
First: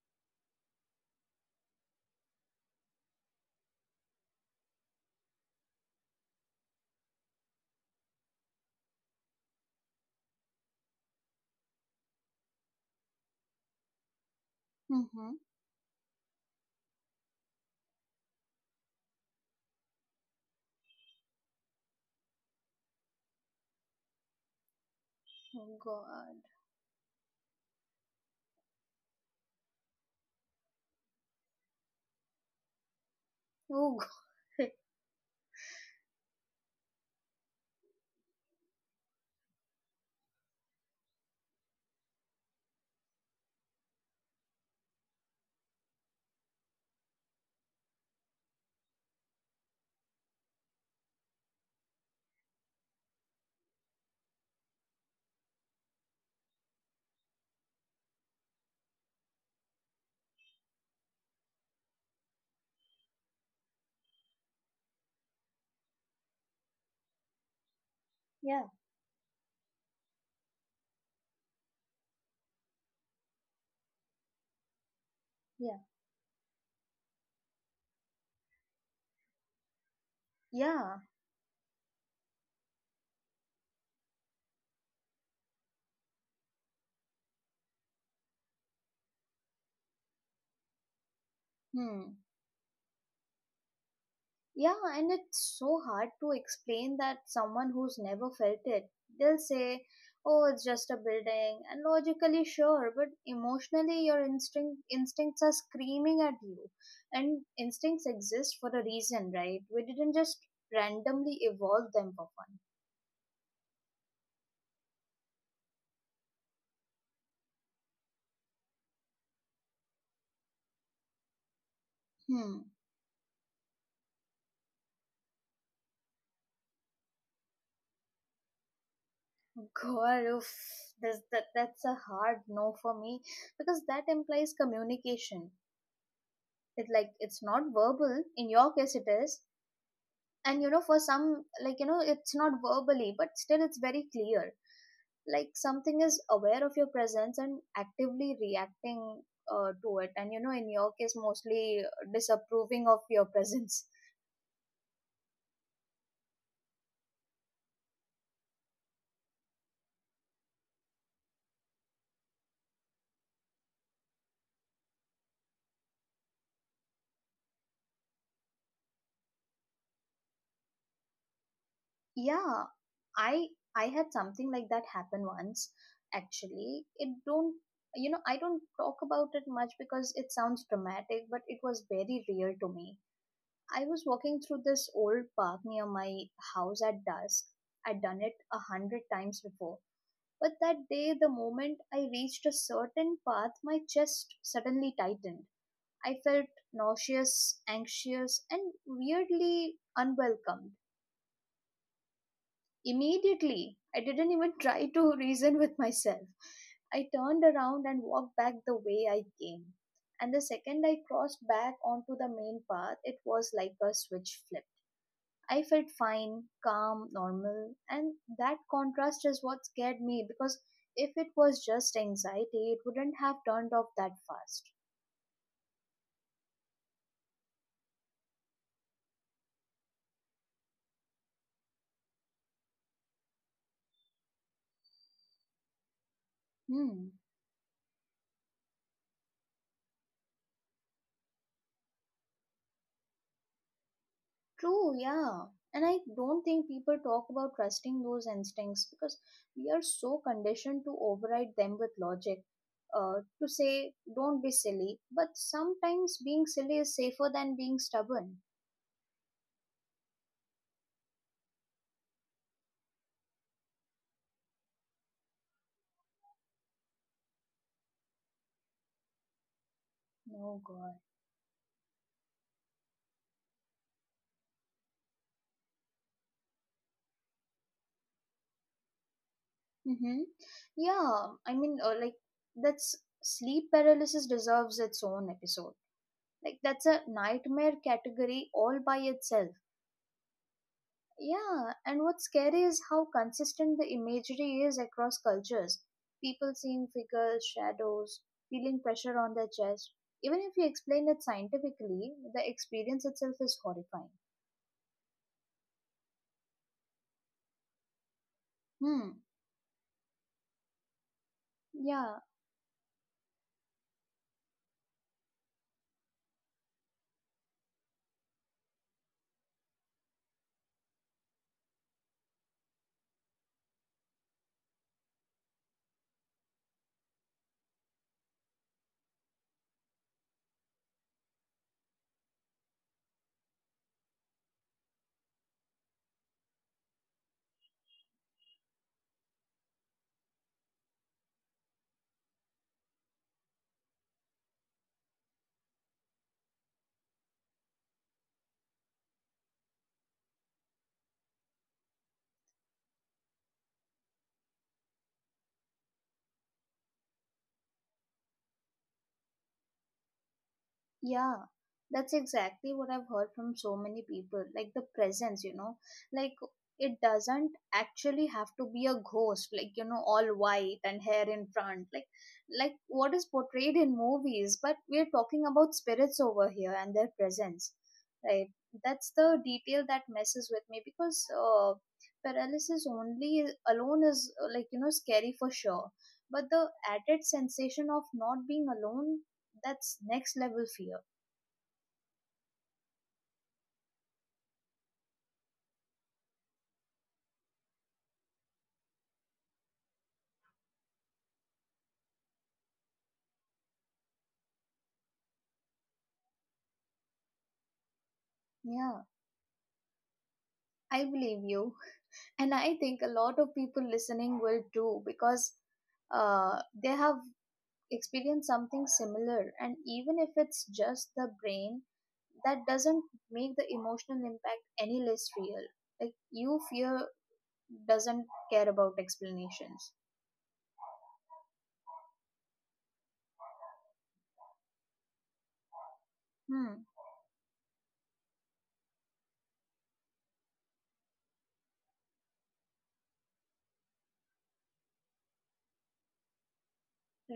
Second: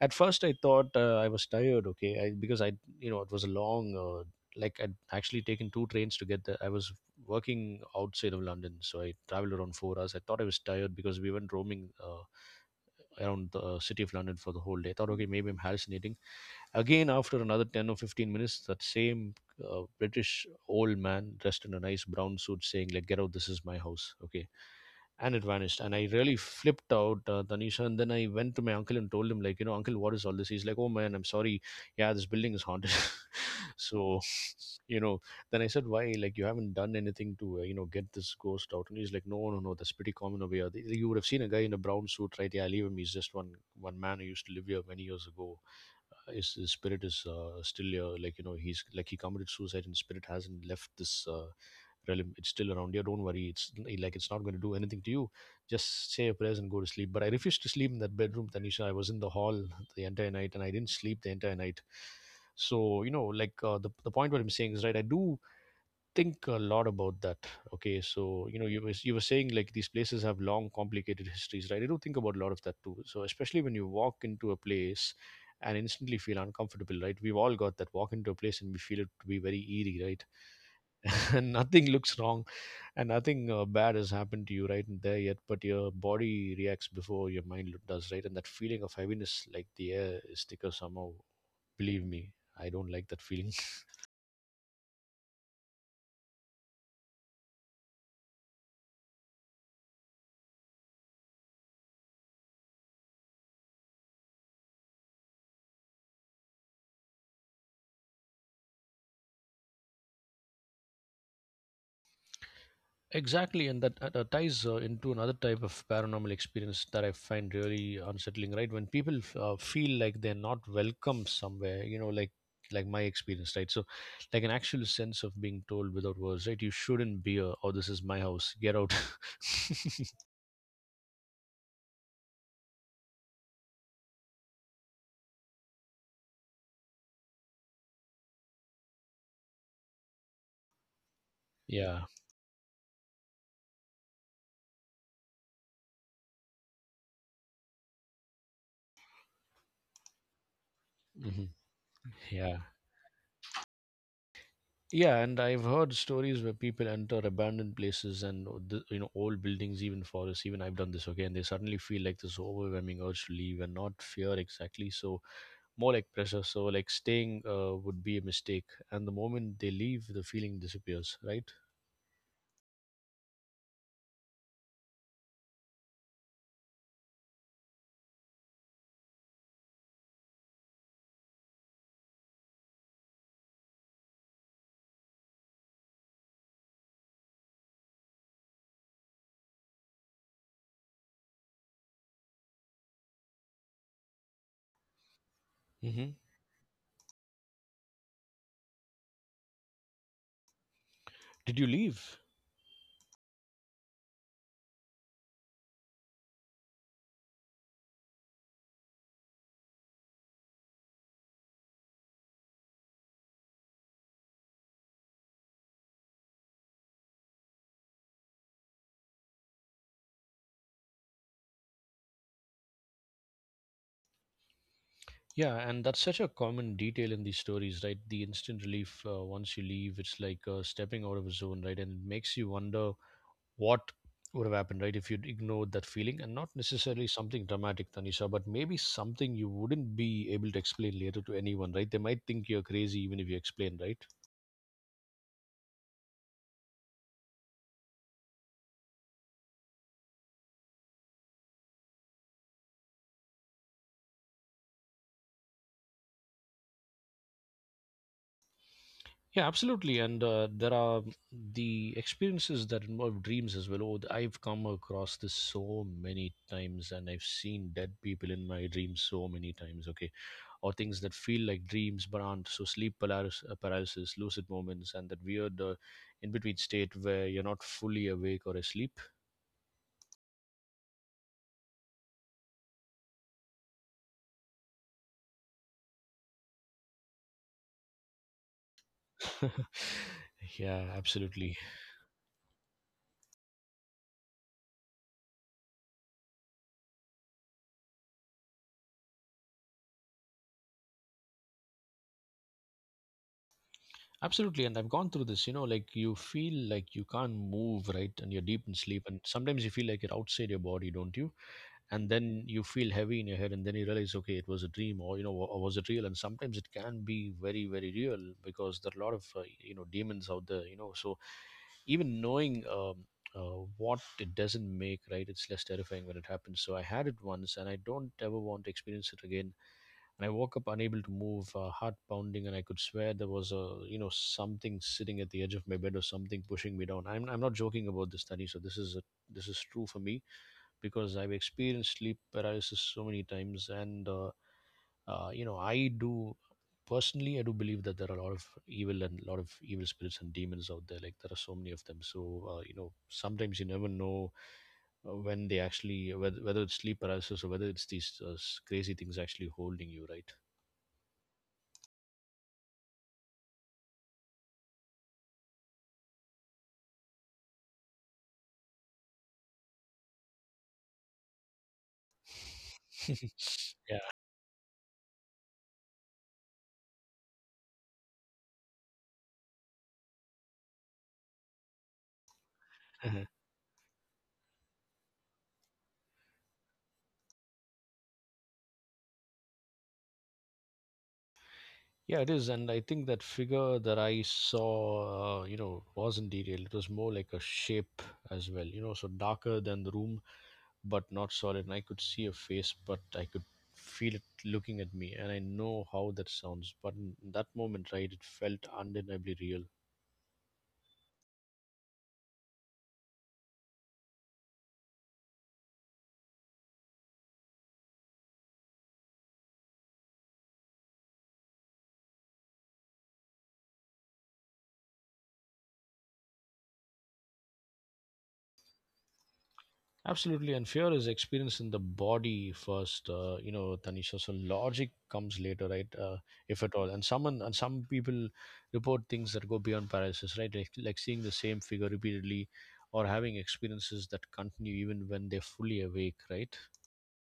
At first I thought uh, I was tired, okay, I, because I, you know, it was a long uh, like I'd actually taken two trains to get there. I was working outside of London, so I traveled around four hours. I thought I was tired because we went roaming uh, around the uh, city of London for the whole day. I thought, okay, Mm-hmm. maybe I'm hallucinating. Again, after another ten or fifteen minutes, that same uh, British old man dressed in a nice brown suit saying, like, get out, this is my house. Okay. And it Oh vanished. And I really God. flipped out, uh, Tanisha. And then I went to my uncle and told him, like, you know, uncle, what is all this? He's like, oh man, I'm sorry. Yeah, this building is haunted. *laughs* Oh *laughs* So, God. you know, then I said, why? Like, you haven't done anything to, uh, you know, get this ghost out. And he's like, no, no, no, that's pretty common over here. You would have seen a guy in a brown suit, right? Yeah, leave him. He's just one, one man who used to live here many years ago. Uh, his, his spirit is uh, still here. Like, you know, he's like, he committed suicide and spirit hasn't left this uh, realm. It's still around here. Don't worry. It's like, it's not going to do anything to you. Just say a prayers and go to sleep. But I refused to sleep in that bedroom, Tanisha. I was in the hall the entire night and I didn't sleep the entire night. So you know, like uh, the, the point what I'm saying is, right, I do think a lot about that. Okay, so you know, Yeah. you was you were saying like these places have long, complicated histories, right? I do think about a lot of that too. So especially when you walk into a place and Yeah. instantly feel uncomfortable, right? We've all got that. Walk into a place and we feel it to be very eerie, right? Yeah. *laughs* And nothing looks wrong, and nothing uh, bad has happened to you right in there yet, but your body reacts before your mind lo- does, right? And that feeling of heaviness, like the air is thicker somehow. Believe Hmm. me, I don't like that feeling. Yeah, and it's so hard to explain that someone who's never felt it. They'll say, "Oh, it's just a building." And logically sure, but emotionally your instinct instincts are screaming at you. And instincts exist for a reason, right? We didn't just randomly evolve them for fun. Exactly, and that uh, that ties uh, into another type of paranormal experience that I find really unsettling. Right, when people f- uh, feel like they're not welcome somewhere, you know, like Hmm. like my experience, right? So, like an actual sense of being told without words, right? You shouldn't be here, or this is my house. Get out. God, oof. This, that, that's a hard no for me because that implies communication. It like it's not verbal. In your case, it is, and you know for some, like, you know, *laughs* Yeah, it's not verbally but still it's very clear, like something is aware of your presence and actively reacting uh, to it, and you know in your case hmm, mostly yeah. disapproving of your presence. Yeah, and I've heard stories where people enter abandoned places and o- the, you know, old buildings, even forests. Even I've done this, okay, and they suddenly feel like this overwhelming urge to leave and not fear exactly. So more like pressure, so like staying uh, would be a mistake, and the moment they leave the feeling disappears, right? Yeah, i i had something like that happen once actually. It don't You know, I don't talk about it much because it sounds dramatic, but it was very real to me. I was walking through this old park near my house at dusk. I'd done it a hundred times before, but that day, the moment I reached a certain path, my chest suddenly tightened. Hmm. I felt nauseous, anxious, and weirdly unwelcomed. Did you leave? Immediately, I didn't even try to *laughs* reason with myself. I turned around and walked back the way I came. And the second I crossed back onto the main path, it was like a switch flipped. I felt fine, calm, normal, and that contrast is what scared me because if it was just anxiety, it wouldn't have turned off that fast. Yeah, and that's such a common detail in these stories, right? The instant relief uh, once you leave, it's like uh, stepping out of a zone, right? And it makes you wonder what would have happened, right, if you'd ignored that feeling, and not necessarily Hmm. something dramatic, Tanisha, but maybe something you wouldn't be able to explain later to anyone, right? They might think you're crazy even if you explain, right? True, yeah. And I don't think people talk about trusting those instincts because we are so conditioned to override them with logic. Uh, to say, don't be silly, but sometimes being silly is safer than being stubborn. Yeah, absolutely. And uh, there are the experiences that involve dreams as well. Oh, I've come across this so many times, and I've seen dead people in my dreams so many times. Okay, No, or God. things that feel like dreams but aren't. So sleep paralysis, uh, paralysis lucid moments, and that weird uh, in between state where you're not fully awake or asleep. Mm-hmm. Yeah, I mean, uh, like that's sleep paralysis deserves its own episode. Like that's a nightmare category all by itself. *laughs* Yeah, absolutely, Yeah, and what's scary is how consistent the imagery is across cultures. People seeing figures, shadows, feeling pressure on their chest. Even if you explain it scientifically, the experience itself is horrifying. absolutely. And I've gone through this. You know, like you feel like you can't move, right? And you're deep in sleep, Hmm. and sometimes you feel like you're outside your body, don't you? And Yeah, then you feel heavy in your head and then you realize, okay, it was a dream, or you know, or was it real? And sometimes it can be very, very real, because there are a lot of uh, you know, demons out there, you know. So even knowing um, uh, what it doesn't make, right, it's less terrifying when it happens. So I had it once and I don't ever want to experience it again. And I woke up unable to move, uh, heart pounding, and I could swear there was a, you know, something sitting at the edge of my bed or something pushing me down. i'm, I'm not joking about this study, so this is a, this is true for me because I've experienced sleep paralysis so many times, and uh, uh, you know, I do personally, I do believe that there are a lot of evil and a lot of evil spirits and demons out there. Like there are so many of them. So uh, you know, sometimes you never know uh, when they actually, whether, whether it's sleep paralysis or whether it's these uh, s- crazy things actually holding you, right? yeah, that's exactly what I've heard from so many people. Like the presence, you know, like it doesn't actually have to be a ghost, like, you know, all white and hair in front, like, like what is portrayed *laughs* in Yeah. movies, but we're talking about spirits over here and their presence, right? That's the detail that messes with me because uh, paralysis Mhm. only alone is, uh, like, you know, scary for sure. But the added sensation of not being alone, that's next level fear. Yeah, it is, and I think that figure that I saw, uh, you know, wasn't detailed. It was more like a shape as well, you know, so darker than the room, but not solid. And I could see a face, but I could feel it looking at me. And I know how that sounds, but in that moment, right, it felt Yeah, undeniably real. I believe you. And I think a lot of people listening will too because uh, they have experienced something similar. And even if it's just the brain, that doesn't make the emotional impact any less real. Like, you fear doesn't care about explanations. Absolutely, and fear is experienced in the body first, uh, you know, Tanisha. So logic comes later, right? Uh, if at Hmm. all. And someone and some people report things that go beyond paralysis, right? Like, like seeing the same figure repeatedly, or having experiences that continue even when they're fully awake, right?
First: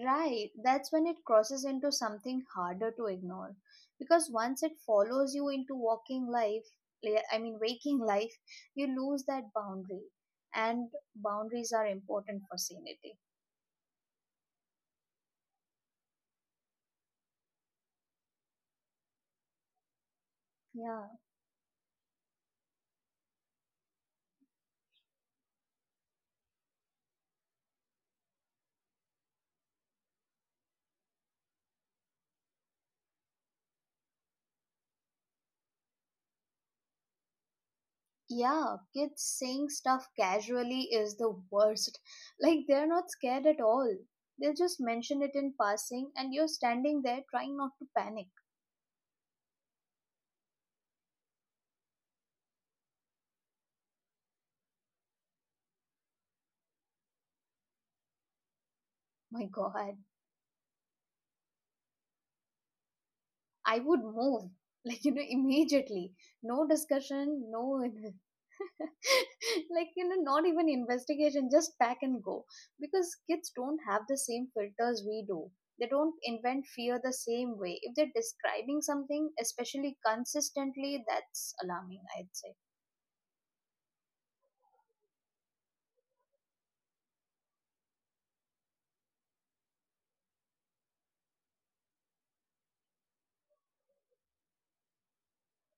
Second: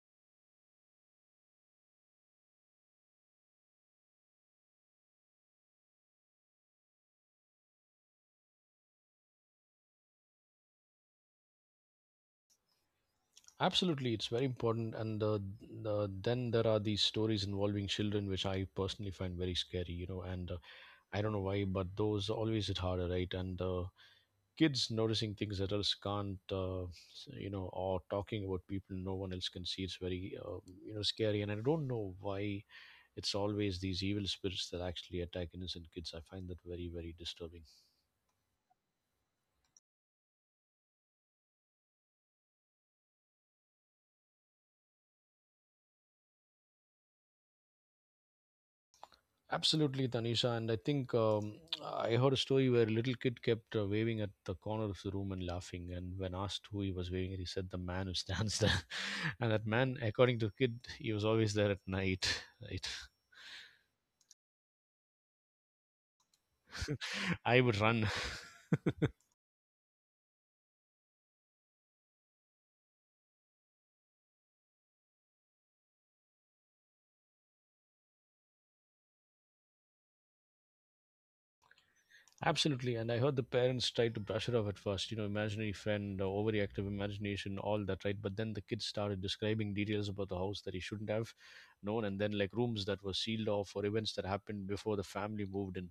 Right, that's when it crosses into something harder to ignore because once it follows you into walking life, eh, I mean waking *laughs* life, you lose that boundary, and boundaries are important for sanity. Absolutely, it's very important. And the, the, then there are these stories involving children, which I personally find very scary, you know. And uh, Yeah. I don't know why, but those always hit harder, right? And uh, kids noticing things that else can't, uh, s- you know, or talking about people no one else can see. It's very, uh, you know, scary. And I don't know why it's always these evil spirits that actually attack innocent kids. I find that very, very disturbing. Yeah, kids saying stuff casually is the worst. *laughs* Like they're not scared at all. They'll just mention it in passing and you're standing there trying not to panic. Absolutely, Tanisha. And I think um, I heard a story where a little kid kept uh, waving at the corner of the room and laughing. And when asked who he was waving at, he said, The man who stands there. *laughs* *laughs* And My that man, god. according to the kid, he was always there at night. Right. I would move, *laughs* like, you know, immediately. No *laughs* discussion, I would no, run. *laughs* like, you know, not even investigation, just pack and go. Because kids don't have the same filters we do. They don't invent fear the same way. If they're describing something, especially consistently, that's alarming, I'd say. Absolutely. And I heard the parents tried to brush it off at first, you know, imaginary friend, uh, overreactive imagination, all that, right? But then the kid started describing details about the house that he shouldn't have known, and then like rooms that were sealed off or events that happened before the family moved in.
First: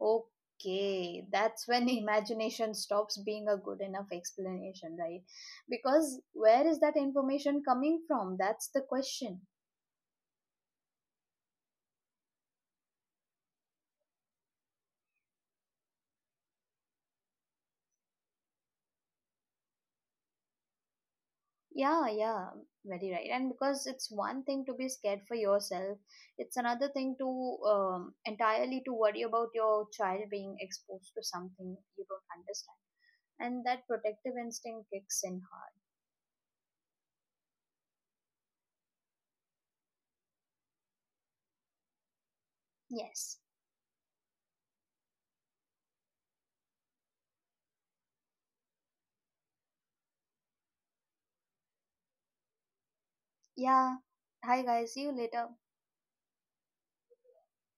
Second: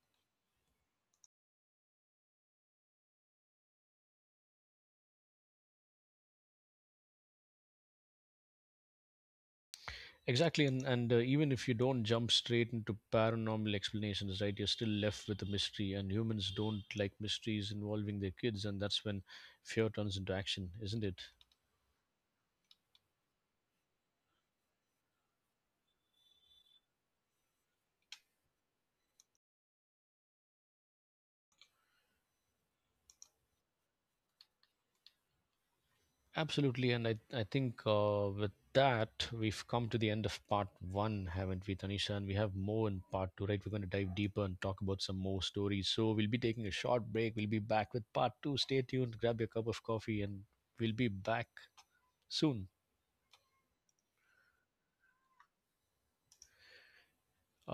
Okay, that's when *laughs* imagination stops being a good enough explanation, right? Because where is that information coming from? That's the question. Exactly, and and uh, even if you don't jump straight into paranormal explanations, right, you're still left with a mystery, and humans don't like mysteries involving their kids, and that's when fear turns into action, isn't it? Yeah, yeah, very right. And because it's one thing to be scared for yourself, it's another thing to, um, entirely, to worry about your child being exposed to something you don't understand. And that protective instinct kicks in hard. Absolutely, and I I think uh, with that we've come to the end of part one, haven't we, Tanisha? And we have more in Yes. part two, right? We're going to dive deeper and talk about some more stories. So we'll be taking a short break. We'll be back with part two. Stay tuned, grab your cup of coffee, and we'll be back soon. Yeah. Hi guys, see you later. Uh,